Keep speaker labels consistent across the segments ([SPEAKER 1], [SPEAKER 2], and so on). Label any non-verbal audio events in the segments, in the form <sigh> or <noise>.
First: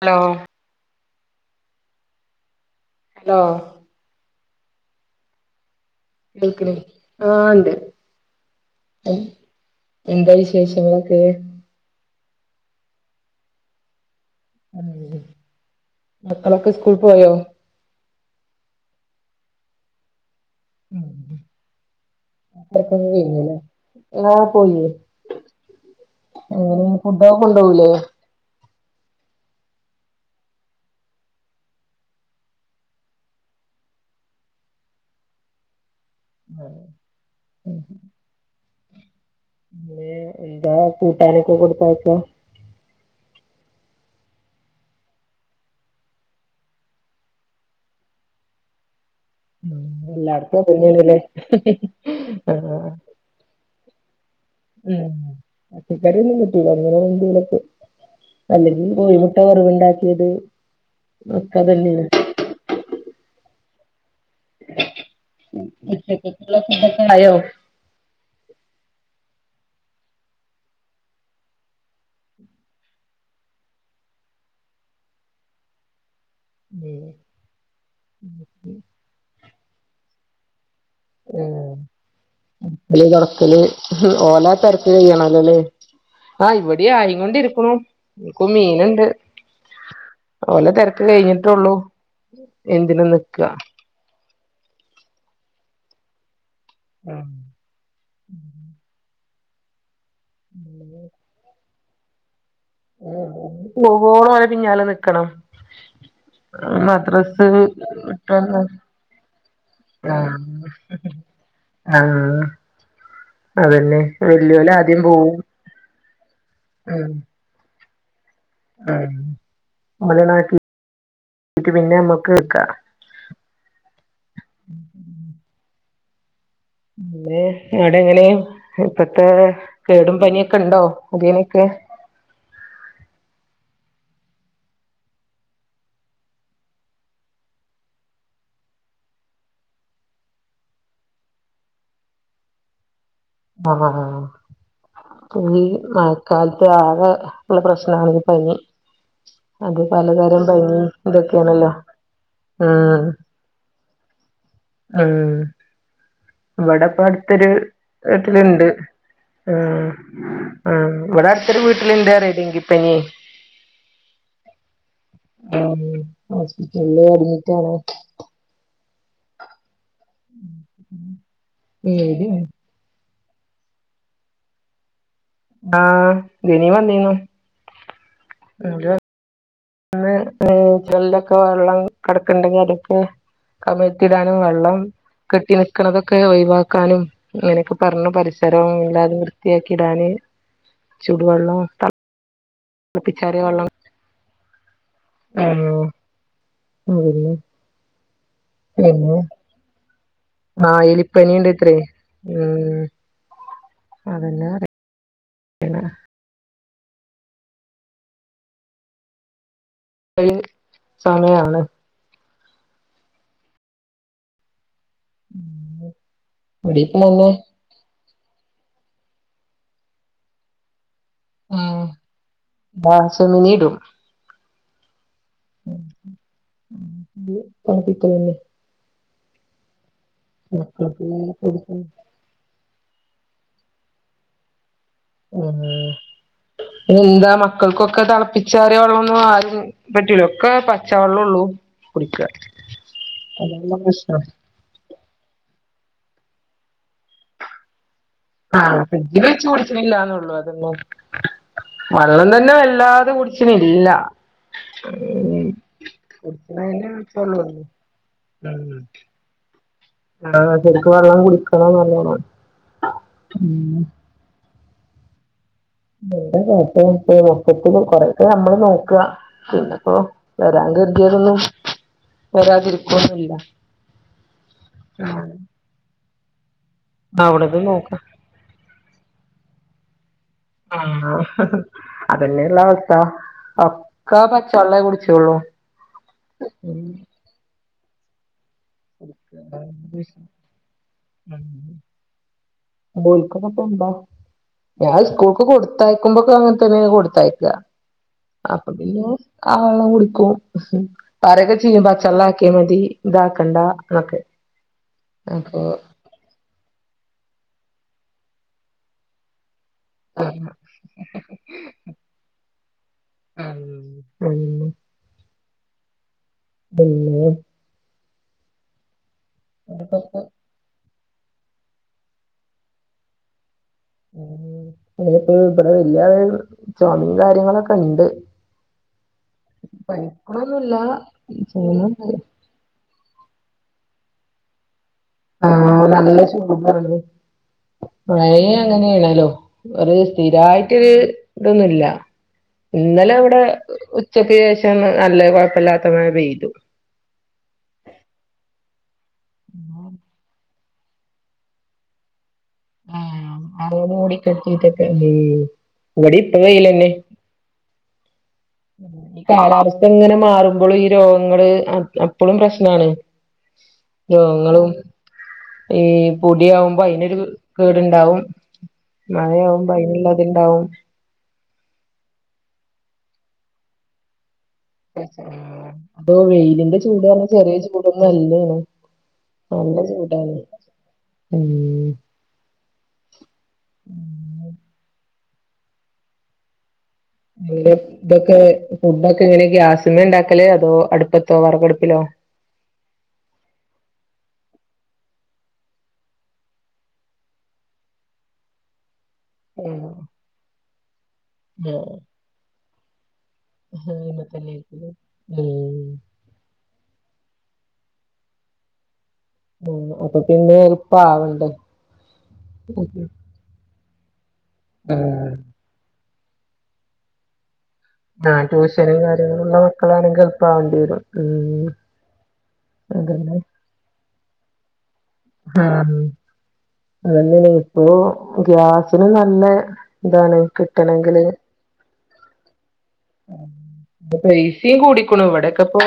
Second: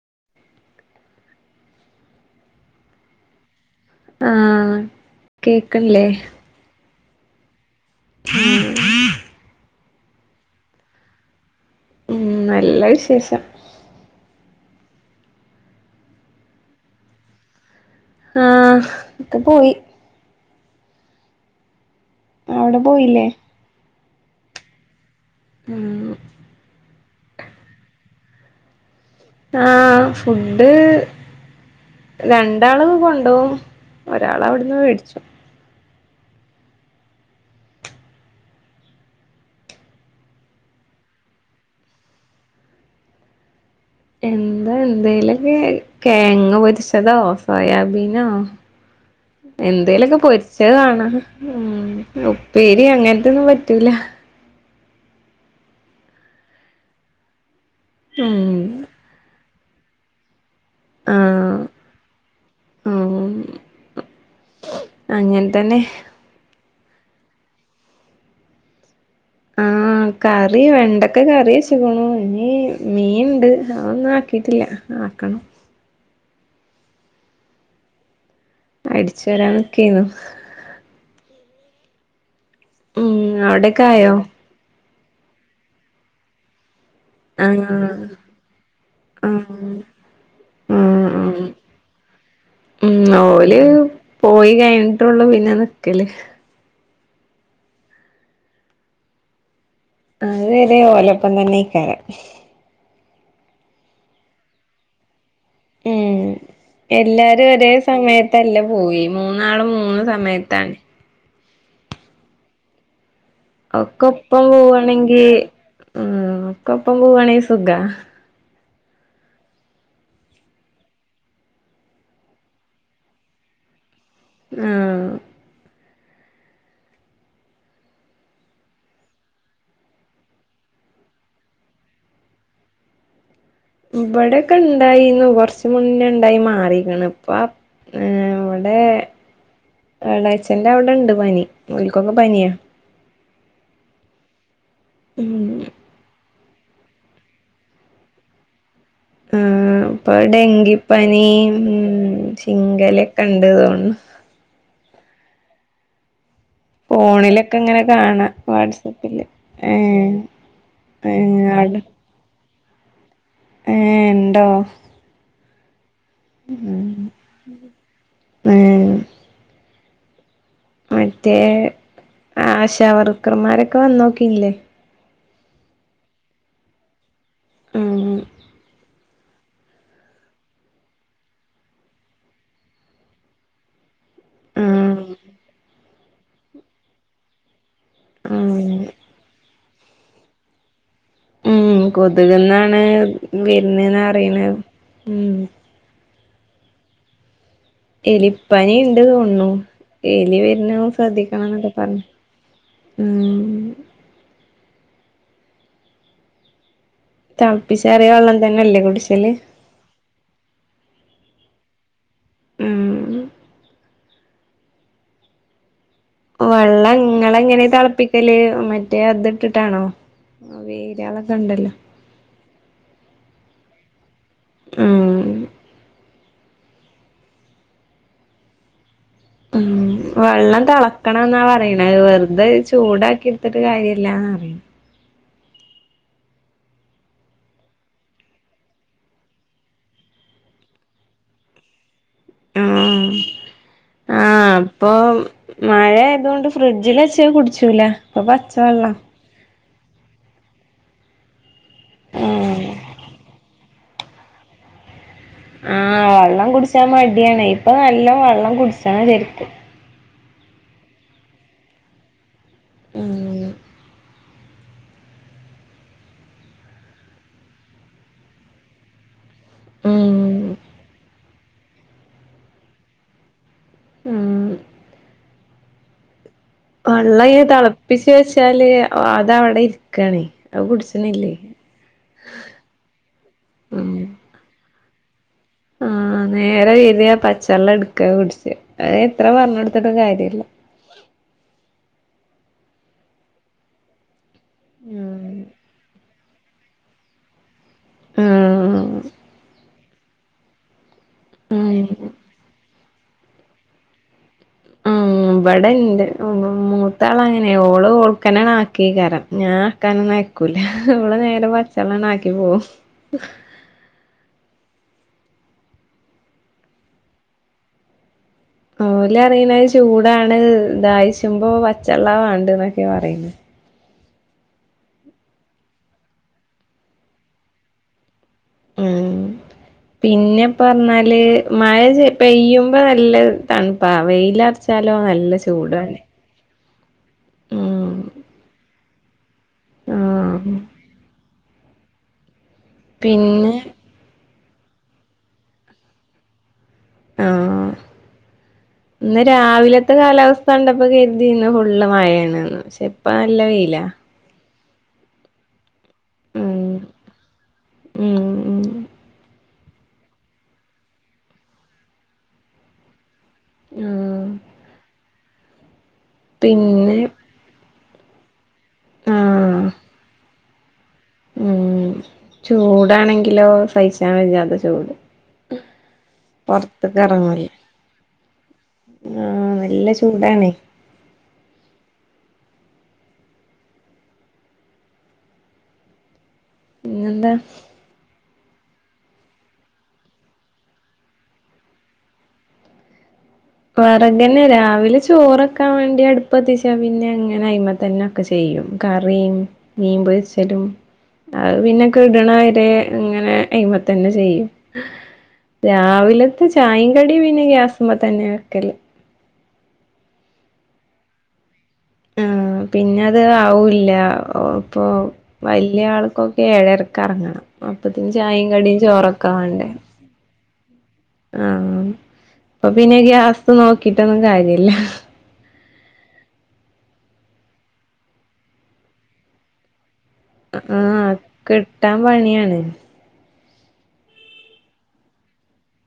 [SPEAKER 1] Hello hello
[SPEAKER 2] ആ കേക്ക്
[SPEAKER 1] കേൾക്കണ ആ ഇണ്ട് എന്താ വിശേഷങ്ങളൊക്കെ
[SPEAKER 2] ഉം നല്ല വിശേഷം
[SPEAKER 1] ഉം മക്കളൊക്കെ സ്കൂൾ പോയോ
[SPEAKER 2] ആ ഒക്കെ പോയി
[SPEAKER 1] മ്
[SPEAKER 2] അവിടെ പോയില്ലേ
[SPEAKER 1] അത്രക്കൊന്നുവില്ല അല്ലേ പോയില്ലേ
[SPEAKER 2] ഉം
[SPEAKER 1] എങ്ങനെ ഫുഡഡൊക്കെ കൊണ്ടുപോയില്ലേ
[SPEAKER 2] ആ ഫുഡ് രണ്ടാള് കൊണ്ടോവും ഒരാൾ അവിടുന്ന് വേടിച്ചു
[SPEAKER 1] <unintelligible> <unintelligible>
[SPEAKER 2] എന്താ എന്തേലൊക്കെ തേങ്ങ പൊരിച്ചതോ സോയാബീനോ എന്തേലൊക്കെ പൊരിച്ചത് കാണാ
[SPEAKER 1] <inaudible>
[SPEAKER 2] ഉം ഉപ്പേരി അങ്ങനത്തൊന്നും പറ്റൂല
[SPEAKER 1] <unintelligible> <unintelligible>
[SPEAKER 2] ഉം
[SPEAKER 1] അല്ലെങ്കി കോയിമുട്ട വറവ്ണ്ടാക്കിയത്
[SPEAKER 2] ആഹ്
[SPEAKER 1] <unintelligible>
[SPEAKER 2] ഉം അങ്ങനെ തന്നെ
[SPEAKER 1] ഉച്ചകത്തേക്കുള്ള ഫുടൊക്കെ ആയോ
[SPEAKER 2] ആ ആ കറി വെണ്ടക്കെ കറി വെച്ചക്കണു ഇനി മീൻണ്ട് അതൊന്നും ആക്കിട്ടില്ല ആക്കണം
[SPEAKER 1] <unintelligible>
[SPEAKER 2] അടിച്ചു വരാനിക്കെനു
[SPEAKER 1] ഉം അടച്ചൽ
[SPEAKER 2] ഉം
[SPEAKER 1] തോടക്കൽ
[SPEAKER 2] അവിടൊക്കെ ആയോ
[SPEAKER 1] ഓല തേര് ചെയ്യണല്ലോല്ലേ ആ ഇ ഇ ആയി
[SPEAKER 2] ആഹ്
[SPEAKER 1] കൊണ്ടിരിക്കുണു ഇക്കൊ മീൻണ്ട്
[SPEAKER 2] ആഹ്
[SPEAKER 1] ഓലെ തിരക്ക്
[SPEAKER 2] ആഹ് ആഹ്
[SPEAKER 1] കഴിഞ്ഞിട്ടുള്ളു
[SPEAKER 2] ഉം
[SPEAKER 1] എന്തിനുംനിക്ക
[SPEAKER 2] ഓല് പോയി കഴിഞ്ഞിട്ടുള്ളൂ പിന്നെ നിക്കല്
[SPEAKER 1] <unintelligible>
[SPEAKER 2] അദേരേ ഓലപ്പംന്നെക്കരാം
[SPEAKER 1] ഉ പോവോളം ഓലെപിന്നാലെ നിക്കണം
[SPEAKER 2] ഉം എല്ലാരും
[SPEAKER 1] മദ്രാസ്
[SPEAKER 2] ഒരേ
[SPEAKER 1] ഇട്ടന്ന
[SPEAKER 2] സമയത്തല്ല പോയി മൂന്നാളും മൂന്ന് സമയത്താണ്
[SPEAKER 1] <unintelligible> ആ അതന്നെ
[SPEAKER 2] ഒക്കെ ഒപ്പം
[SPEAKER 1] വല്ല്യോല് ആദ്യം പോവും
[SPEAKER 2] കപ്പം പൂവണി സുഗ്ഗ
[SPEAKER 1] ആ <unintelligible> പിന്നെ നമ്മക്ക് ക്ക
[SPEAKER 2] ആ
[SPEAKER 1] അവടെങ്ങനെ ഇപ്പത്തെ കേടും പനിയൊക്കെണ്ടോ <unintelligible> നൊക്കെ <unintelligible>
[SPEAKER 2] ഇവിടെക്കെ ഉണ്ടായിന്നു കുറച്ചമുന്നേ ണ്ടായി മാറീക്ക്ണ് ഇപ്പ- ഏ വടെ എളേച്ചന്റെ അവടെണ്ട് പനി മക്കൊക്ക പനിയാ
[SPEAKER 1] ആഹ്
[SPEAKER 2] ഉം
[SPEAKER 1] <unintelligible> കാലത്ത് ആകെ ഉള്ള പ്രശ്നണ പനി
[SPEAKER 2] ഉം
[SPEAKER 1] അത്
[SPEAKER 2] ഉം ഇപ്പൊ
[SPEAKER 1] പലതരം പനി
[SPEAKER 2] ഡെങ്കിപ്പനി
[SPEAKER 1] ഇതൊക്കെയാണല്ലോ
[SPEAKER 2] ഉ
[SPEAKER 1] ഉം
[SPEAKER 2] ചിങ്കലൊക്കെ ഉണ്ട്തോന്നു
[SPEAKER 1] ഉം വടപ്പട്ത്തൊരു
[SPEAKER 2] ഫോണിലൊക്കെ ഇങ്ങനെ കാണാ
[SPEAKER 1] വ്ട്ട്ല്ണ്ട്
[SPEAKER 2] വാട്സപ്പില് ഏഹ് ഏഹ്
[SPEAKER 1] ഒരു വീട്ടിലിന്താങ്കിപ്പനി
[SPEAKER 2] ഏ ഇണ്ടോ
[SPEAKER 1] ആ ഹോസ്പിറ്റലില് അഡ്മിറ്റാണ്
[SPEAKER 2] ഏഹ് മറ്റേ
[SPEAKER 1] പേടിയാണ്
[SPEAKER 2] ആശവർക്കർമാരൊക്കെ വന്നോക്കീല്ലേ
[SPEAKER 1] ആ <unintelligible> വന്നീന്നു
[SPEAKER 2] ഉം
[SPEAKER 1] <unintelligible> അന്ന് <inaudible> ടാനും വെള്ളം
[SPEAKER 2] ആഹ്
[SPEAKER 1] കെട്ടി നക്കണതൊക്കെ ഒഴിവാക്കാനും ങ്ങനെ പറഞ്ഞു പരിസരം
[SPEAKER 2] ആഹ്
[SPEAKER 1] ഇല്ലാതെ വൃത്തിയാക്കിടാന് ചൂടുവെള്ളം ത
[SPEAKER 2] ന്നെ വരുന്നേന്നാ അറിയണ ഉം
[SPEAKER 1] അതെല്ലെ
[SPEAKER 2] എലിപ്പനി ഉണ്ട് തോന്നുന്നു എലി
[SPEAKER 1] ആഹ്
[SPEAKER 2] വരുന്നതും
[SPEAKER 1] എലിപ്പനി
[SPEAKER 2] ശ്രദ്ധിക്കണം എന്നൊക്കെ
[SPEAKER 1] ഉണ്ടത്രേ
[SPEAKER 2] പറഞ്ഞു ഉം
[SPEAKER 1] അതല്ലാതെ എന്താ
[SPEAKER 2] തെളപ്പിച്ചാറിയ വെള്ളം തന്നല്ലേ കുടിശല്
[SPEAKER 1] പ്പഴ് സമയാണ്
[SPEAKER 2] ഉം
[SPEAKER 1] <unintelligible> ഇവിടിപ്പ
[SPEAKER 2] വെള്ളം
[SPEAKER 1] തന്നെ
[SPEAKER 2] ഇങ്ങൾ എങ്ങനാ തെളപ്പിക്കല് മറ്റേ അത് ഇട്ടിട്ടാണോ ആ വേ
[SPEAKER 1] ഉം ബാസ <unintelligible> ഇടും
[SPEAKER 2] ഉം
[SPEAKER 1] തെളപ്പിക്കല് അല്ലേ
[SPEAKER 2] ഉം വെള്ളം തെളക്കണം എന്നാ
[SPEAKER 1] കൊടുക്കും
[SPEAKER 2] പറയുന്നെ വെറുതെ ചൂടാക്കി എടുത്തിട്ട് കാര്യമില്ലാന്ന് പറയുന്നെ
[SPEAKER 1] ഓ എന്താ മക്കൾക്കൊക്കെ തിളപ്പിച്ചാറിയ വെള്ളോന്നും ആരും പറ്റൂല ഒക്കെ പച്ച വെള്ളോള്ളൂ
[SPEAKER 2] ഉം ആ
[SPEAKER 1] പ്രശ്നം
[SPEAKER 2] അപ്പൊ മഴയായതുകൊണ്ട് ഫ്രിഡ്ജിൽ വെച്ചത് കുടിച്ചൂല്ല
[SPEAKER 1] ആ ഫ്രിഡ്ജിൽ വെച്ച് കുടിക്കുന്നില്ലാന്നേള്ളു അതൊന്നും വെള്ളം തന്നെ
[SPEAKER 2] ആഹ്
[SPEAKER 1] വല്ലാതെ കുടിച്ചുന്നില്ല
[SPEAKER 2] ആഹ് വെള്ളം കുടിച്ചാ
[SPEAKER 1] വെച്ചോള്ളൂ
[SPEAKER 2] മടിയാണ്
[SPEAKER 1] ഉം
[SPEAKER 2] ഇപ്പൊ നല്ല വെള്ളം കുടിച്ചണം ശരിക്കും.
[SPEAKER 1] ആഹ് ശരിക്ക് വെള്ളം കുടിക്കണം നല്ലോണം ഉം. <unintelligible> കൊറേക്കെ നമ്മള് നോക്കുക. പിന്നിപ്പോ
[SPEAKER 2] ഉം
[SPEAKER 1] വരാൻ കരുതിയതൊന്നും വരാതിരിക്കുവോന്നും ഇല്ല.
[SPEAKER 2] ഉം
[SPEAKER 1] ആഹ.
[SPEAKER 2] വെള്ളം ഈ
[SPEAKER 1] നോക്ക
[SPEAKER 2] തെളപ്പിച്ചു വെച്ചാല് അതവിടെ ഇരിക്കാണ്.
[SPEAKER 1] ആഹ് അതന്നെയുള്ള അവസ്ഥ
[SPEAKER 2] ഉം
[SPEAKER 1] ഒക്കെ പച്ചോളേ കുടി
[SPEAKER 2] ആഹ് നേരെ വരുക പച്ചോള്ളം എടുക്ക കുടിച്ച. അത് എത്ര പറഞ്ഞൊടുത്തിട്ടും കാര്യവില്ല.
[SPEAKER 1] ബോയിക്ക <unintelligible> ഞാൻ
[SPEAKER 2] ഉം
[SPEAKER 1] ഇസ്കൂൾക്ക് കൊടുത്തയക്കുമ്പോ ഇപ്പം അങ്ങനെത്തന്നെ കൊടുത്തയയ്ക്കുക അപ്പൊ
[SPEAKER 2] ആഹ്
[SPEAKER 1] പിന്നെ ആ വെള്ളം കുടിക്കും. പറയൊക്കെ ചെയ്യും
[SPEAKER 2] ഉം
[SPEAKER 1] പച്ചള്ളാക്കിയ മതി ഇതാക്കണ്ട എന്നൊക്കെ
[SPEAKER 2] ഉം
[SPEAKER 1] അപ്പൊ
[SPEAKER 2] ഇവിടെ ഇണ്ട് ഉം മൂ ത്താള് അങ്ങനാ ഓള് ഓൾക്കനെ ആക്കീ കരം ഞാൻ തിളക്കാനും ഒന്നും അയ്ക്കൂല ഇവിടെ നേരെ പച്ചോളം തന്നെ ആക്കി പോകും.
[SPEAKER 1] ഉം <unintelligible>
[SPEAKER 2] ഓല് പറയണത് ചൂടാണ് ദാഹിച്ച് ചു വരുമ്പോ പച്ചോള്ളാ വേണ്ടത് എന്നൊക്കെയാ പറയുന്നെ.
[SPEAKER 1] ഉം ഇപ്പോ ഇവിടെ വലിയാളിന് ചൊമയും കാര്യങ്ങളൊക്കെ ഉണ്ട്.
[SPEAKER 2] ഉം. പിന്നെ
[SPEAKER 1] പനിക്കൂണൊന്നുല്ല
[SPEAKER 2] പറഞ്ഞാല് മഴ
[SPEAKER 1] പോകുന്നുണ്ട്
[SPEAKER 2] പെയ്യുമ്പോ നല്ല തണുപ്പാ വെയില് അടിച്ചാലോ നല്ല ചൂടാണ്. ഉം
[SPEAKER 1] മഴ അങ്ങനെയാണല്ലോ ഒരു
[SPEAKER 2] ആഹ്
[SPEAKER 1] സ്ഥിരായിട്ടൊരു. ഇതൊന്നുമില്ല ഇന്നലെ ഇവിടെ
[SPEAKER 2] പിന്നെ
[SPEAKER 1] ഉച്ചക്ക് ശേഷം. ണ് നല്ല കൊഴപ്പമില്ലാത്ത മയ പെയ്തു.
[SPEAKER 2] ആഹ് ഇന്ന് രാവിലത്തെ കാലാവസ് സ്ഥ കണ്ടപ്പൊ കരുതി ഇന്ന് ഫുള്ള് മഴയാണെന്ന് പക്ഷെ ഇപ്പൊ
[SPEAKER 1] ആഹ്
[SPEAKER 2] നല്ല വെയിലാ
[SPEAKER 1] അതൊന്ന് ഉം മൂടിക്കെട്ടീട്ടൊക്കെ ഇവടേം ഇപ്പ വെയില്
[SPEAKER 2] ഉം
[SPEAKER 1] തന്നെ.
[SPEAKER 2] ഉം. ഉം
[SPEAKER 1] എങ്ങനെ മാറുമ്പോളും ഈ രോഗങ്ങള് അ അപ്പളും പ്രശ്ണാണ്.
[SPEAKER 2] ആഹ്
[SPEAKER 1] രോഗങ്ങളും. ഈ പൊടി ആവുമ്പ
[SPEAKER 2] പിന്നെ
[SPEAKER 1] അയിനൊരു കേട്ണ്ടാവും
[SPEAKER 2] ആഹ്
[SPEAKER 1] മഴയാവുമ്പ അയിന്ള്ളത് നുള്ളത്. ഹൗ
[SPEAKER 2] ഉം ചൂടാണെങ്കിലോ സഹിച്ചാൻ വെയ്യ അത്.
[SPEAKER 1] ഇപ്പൊ വെയിലിന്റെ
[SPEAKER 2] പൊറത്ത്ക്ക്
[SPEAKER 1] ചൂട് റഞ്ഞ
[SPEAKER 2] എറങ്ങൂല
[SPEAKER 1] ചെറിയ ചൂടൊന്നും അല്ലെണ്
[SPEAKER 2] ആഹ്
[SPEAKER 1] നല്ല ചൂടാണ്
[SPEAKER 2] ചൂടാണേ
[SPEAKER 1] ഉം.
[SPEAKER 2] പിന്നെന്താ
[SPEAKER 1] ഇവര് ഒറ്റക്ക് <unintelligible> ഫുഡൊക്കെ ഇങ്ങനെ ഗ്യസ്മെ ഇണ്ടാക്കല് അതോ അടുപ്പത്തോ വെറകടുപ്പിലോ
[SPEAKER 2] വെറകെന്നെ രാവിലെ ചോറൊക്കാൻ വേണ്ടി അടുപ്പത്തിച്ചാ പിന്നെ അങ്ങനെ അയിമ തന്നെ ഒക്കെ ചെയ്യും. യും കറീം
[SPEAKER 1] ഉം
[SPEAKER 2] മീൻ പൊരിച്ചലും അഹ്‌ പിന്നെ കെട്ണെ വെരെ ഇങ്ങ വേം അയിമ തന്നെ ചെയ്യും
[SPEAKER 1] ഉം
[SPEAKER 2] രാവിലെത്തെ ചായേം കടി പി പിന്നെ ഗ്യാസ് മെ തെന്നെ വെക്കല്.
[SPEAKER 1] ഉ ഇപ്പപിന്നെ ഇപ്പ ആവണ്ടേ
[SPEAKER 2] ആഹ് പിന്നെ അത് ആവുല്ല ഇപ്പൊ
[SPEAKER 1] ആഹ്
[SPEAKER 2] വലിയ ആൾക്കൊ ഏഴരക്ക് എറങ്ങണം. അപ്പോത്തിന് ചായിം കടിം
[SPEAKER 1] ട്യൂഷനും
[SPEAKER 2] ചോറൊക്കെ
[SPEAKER 1] കാര്യങ്ങളുള്ള
[SPEAKER 2] ആവണ്ടേ
[SPEAKER 1] മക്കളാണെങ്കി എളുപ്പാവേണ്ടി വരും ഉം
[SPEAKER 2] ആഹ്. അപ്പൊ പിന്നെ
[SPEAKER 1] അതന്നെ
[SPEAKER 2] ഗ്യസ് നോക്കിട്ടൊന്നും കാര്യല്ല.
[SPEAKER 1] ആഹ് അത് അതന്നെ ഇപ്പൊ ഗ്യാസിന് നല്ലെ ഇതാണ്
[SPEAKER 2] ആഹ്
[SPEAKER 1] കിട്ടണെങ്കില്
[SPEAKER 2] കിട്ടാൻ പണിയാണ്
[SPEAKER 1] ഇപ്പൊ പൈസിയും കൂടിക്ക്ണു ഇവിടൊക്കെ ഇപ്പൊ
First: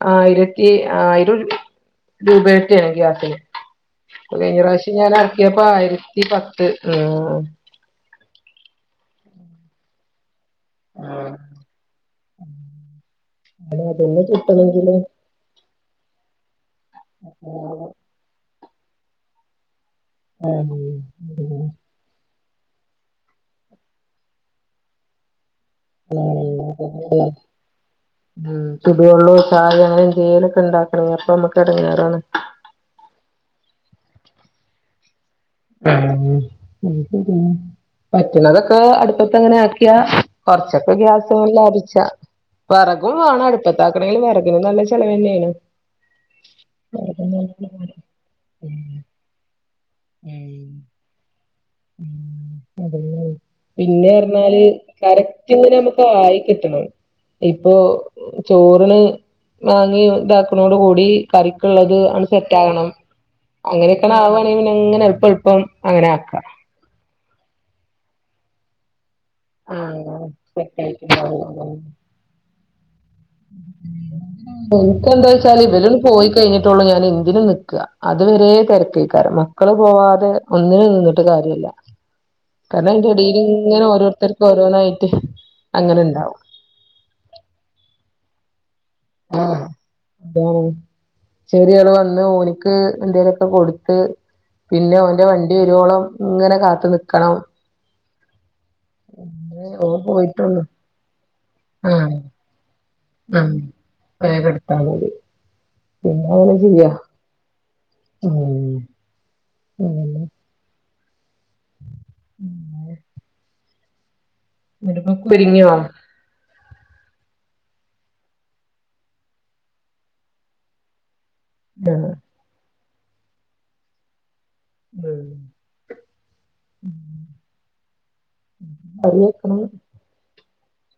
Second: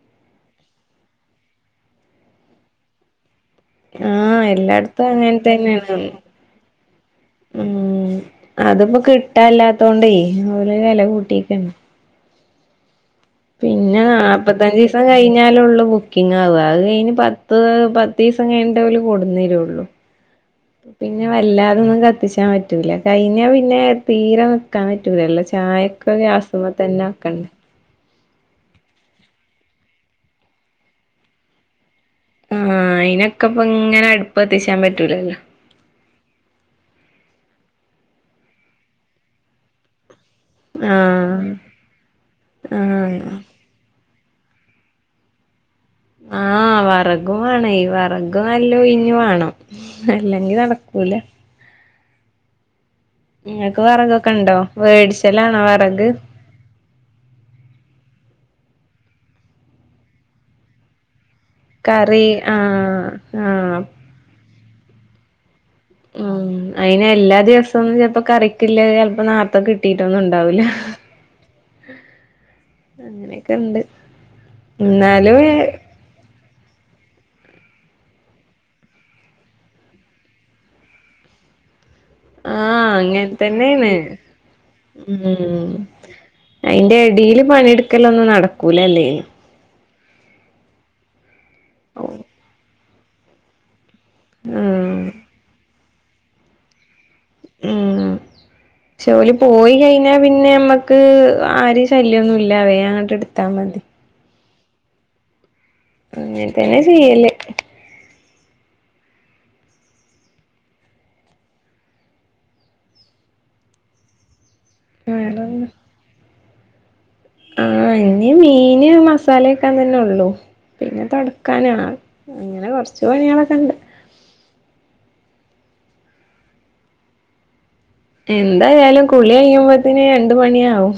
[SPEAKER 1] <unintelligible>
[SPEAKER 2] ആഹ്
[SPEAKER 1] കഴിഞ്ഞപ്രാവശ്യം
[SPEAKER 2] എല്ലാട്ത്തും അങ്ങൻ
[SPEAKER 1] ഞാനാക്കിയപ്പോൾ
[SPEAKER 2] തന്നേണ്
[SPEAKER 1] ആയിരത്തെപ്പതെ ആ....
[SPEAKER 2] ഉം അത്പ്പോ കിട്ടല്ലാത്തോണ്ട് ഓല് വെ ല
[SPEAKER 1] അ
[SPEAKER 2] കൂട്ടിക്കാണ് പിന്നെ
[SPEAKER 1] അതന്നെ കിട്ടണെങ്കില്
[SPEAKER 2] നാപത്തഞ്ചിസം കഴിഞ്ഞാലൊ ള്ളൂ ബുക്കി പിന്നെ അ അവ് കഴിഞ്ഞ് പത്ത് പത്തീസം കഴിഞ്ഞ്ട്ടെ ഓല് കൊടുന്നേര്ള്ളു
[SPEAKER 1] ഉം
[SPEAKER 2] പിന്നെ വല്ലാതൊന്നും കത്തിച്ചാൻ പറ്റ പറ്റൂല കഴിഞ്ഞ പിന്നെ തീരെ നിക്കാൻ പറ്റൂലല്ല ചായക്കെ ഗ്യാസ് മ തന്നെ വെക്കണ്
[SPEAKER 1] ഉം ചുടുവെള്ളം ചായെ അങ്ങനെ എ ന്തെലുക്കെ ഇണ്ടാക്കണ അപ്പൊ നമ്മക്ക് എടങ്ങേറാണ്
[SPEAKER 2] ആ അയിനൊക്കെ ഇപ്പ ഇങ്ങനെ അട് പ്പ് ത്തിച്ചാൻ പറ്റൂലല്ലോ
[SPEAKER 1] <inaudible> പറ്റ്ണതൊക്കെ അട്പ്പത്ത് ങ്ങനെ ആക്കിയാ കൊറച്ചൊക്കെ ഗ്യാസ്
[SPEAKER 2] ആഹ്
[SPEAKER 1] <unintelligible> ലാഭിച്ച വെറകും
[SPEAKER 2] ആഹ്
[SPEAKER 1] വേണം അടുപ്പത്ത അല്ലെങ്കിലും വെറകിന് നല്ല ചിലവന്നെണ്
[SPEAKER 2] ആ വെറകും വേണെ വെറക് നല്ലോ ഒഴിഞ്ഞു വേണം അല്ലെങ്കി നടക്കൂല
[SPEAKER 1] അത്
[SPEAKER 2] ഇങ്ങക്ക്
[SPEAKER 1] പിന്നെ
[SPEAKER 2] വറകൊക്കെ ഇണ്ടോ
[SPEAKER 1] പറഞ്ഞാല് കറകട്
[SPEAKER 2] വേടിച്ചലാണോ
[SPEAKER 1] ഇങ്ങനെ നമുക്ക്
[SPEAKER 2] വറക്
[SPEAKER 1] ആയികിട്ടണം ഇപ്പൊ ചോറില് വാങ്ങി ഇതാക്കുണോട് കൂടി കറിക്ക്ള്ളത് ആണ്
[SPEAKER 2] കറി
[SPEAKER 1] സെറ്റ് ആകണം
[SPEAKER 2] ആഹ് ആഹ്
[SPEAKER 1] അങ്ങനെക്കെണെ ആവ്ണെ എങ്ങനെ എള്പ്പം എൾപ്പം അങ്ങനെ ആക്കാ
[SPEAKER 2] ഉം അയിന് എല്ലാ ദിവസവും ഒന്നും ചിലപ്പോ കറിക്കില്ലെ ചെ
[SPEAKER 1] <inaudible>
[SPEAKER 2] അങ്ങനെയൊക്കെ ഉണ്ട്
[SPEAKER 1] ഇൻക്ക്
[SPEAKER 2] എന്നാലും
[SPEAKER 1] എന്താച്ചാല് ഇവല് ണ് പോയി കി കഴിഞ്ഞിട്ടൊള്ളു ഞാൻ എന്തിന് നിക്ക് അത് വരെ തെരക്കേക്കാരം മക്കള് പോവാതെ ഒന്നിനും നിന്നിട്ട് കാ കാര്യല്ല
[SPEAKER 2] ആഹ്
[SPEAKER 1] കാരണം അയിന്റെ
[SPEAKER 2] അങ്ങനെ
[SPEAKER 1] ഇടെൽ ങ്ങനെ
[SPEAKER 2] തന്നെയാണ്
[SPEAKER 1] ഓരോരുത്തര്
[SPEAKER 2] ഉം അയിന്റെ എടേല് പണിയെടുക്കല ഒന്നും നട കൂലല്ലേ
[SPEAKER 1] <unintelligible> ചെറിയാൾ വന്ന് ഓനിക്ക് എന്തേലൊക്കെ കൊട് പിന്നെ
[SPEAKER 2] ഉം
[SPEAKER 1] അവന്റെ വണ്ടി ഒരുവോളം ഇങ്ങനെ കാത്തു നി
[SPEAKER 2] ഉം
[SPEAKER 1] <inaudible>
[SPEAKER 2] ജോലി
[SPEAKER 1] അങ്ങനെ
[SPEAKER 2] പോയി
[SPEAKER 1] ഓൻ
[SPEAKER 2] കഴിഞ്ഞാ പിന്നെ
[SPEAKER 1] പോയിട്ടുള്ളു
[SPEAKER 2] നമ്മക്ക് ആര്
[SPEAKER 1] ആഹ്
[SPEAKER 2] ശല്യൊന്നും ഇല്ല അവേ <unintelligible> അങ്ങട്ട് എടുത്താ മതി
[SPEAKER 1] വേഗെടുത്താൽ മതി പിന്നെ അങ്ങനെ
[SPEAKER 2] തന്നെ
[SPEAKER 1] ചെയ്യാ
[SPEAKER 2] ചെയ്യല്
[SPEAKER 1] ആ ഉം ഉ <unintelligible> ഇടു പിരിങ്ങുവ <unintelligible>
[SPEAKER 2] ആ ഇന്ന് മീന് മസാല ഒക്കാൻ തന്നെള്ളു പിന്നെന്താ ക്കാനണൾ <unintelligible> അങ്ങനെ കൊറച്ചുപണികളൊക്കെ ഉണ്ട്
[SPEAKER 1] ഉം ഉ <unintelligible>
[SPEAKER 2] എന്തായാലും കുളി കഴിയുമ്പോത്തന് രണ്ടു മണിയാവും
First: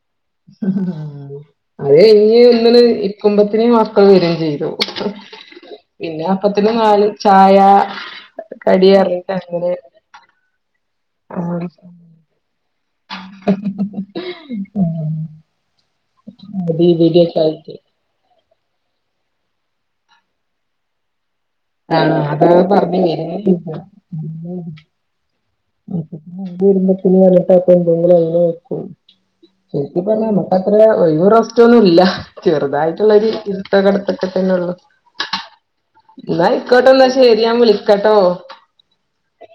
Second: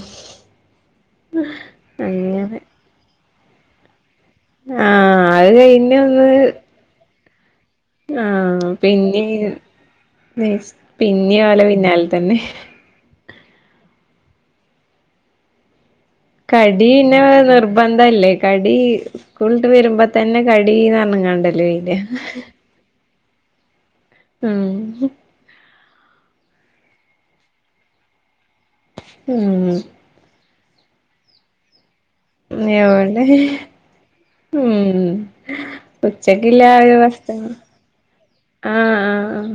[SPEAKER 1] അതെ ഇ
[SPEAKER 2] അങ്ങനെ
[SPEAKER 1] ഒന്നിന ഇക്കുമ്പത്തിനെ മാത്ര <unintelligible> ചെയ്തു
[SPEAKER 2] ആഹ് അത് കഴിഞ്ഞ്
[SPEAKER 1] പിന്നെ
[SPEAKER 2] ഒന്ന്
[SPEAKER 1] അപ്പത്തിന് നാ ചായ പ
[SPEAKER 2] ആഹ്
[SPEAKER 1] കടിറിട്ട് അങ്ങനെ
[SPEAKER 2] പിന്നെ പോലെ പിന്നാല തന്നെ
[SPEAKER 1] ആ
[SPEAKER 2] കടി പിന്നെ നിർബന്ധം അല്ലേ കടി സ്കൂളിട്ട് വരുമ്പോ തന്നെ കടന്ന്ഞ്ഞങ്ങാണ്ട <unintelligible>
[SPEAKER 1] ആ അതാ പറഞ്ഞ കേര <unintelligible>
[SPEAKER 2] ഉം
[SPEAKER 1] ട്ട കൊമ്പും ശി
[SPEAKER 2] ഉം
[SPEAKER 1] പറണമ <unintelligible> അത്ര റെസ്റ്റൊന്നും ഇല്ല ചെറുതായിട്ടുള്ളൊ
[SPEAKER 2] എവടെ
[SPEAKER 1] ഒരു ഇരുത്ത കടത്തൊക്കെ <unintelligible> തന്നെയള്ളു
[SPEAKER 2] ഉം
[SPEAKER 1] എന്നാ
[SPEAKER 2] ഉച്ചക്കില്ല
[SPEAKER 1] ഇക്കോട്ടെ
[SPEAKER 2] ഒരു
[SPEAKER 1] എന്താ
[SPEAKER 2] ഭക്ഷണം
[SPEAKER 1] ശരിയാൻ വിളിക്കട്ടോ
[SPEAKER 2] ആഹ് ആഹ് ആഹ്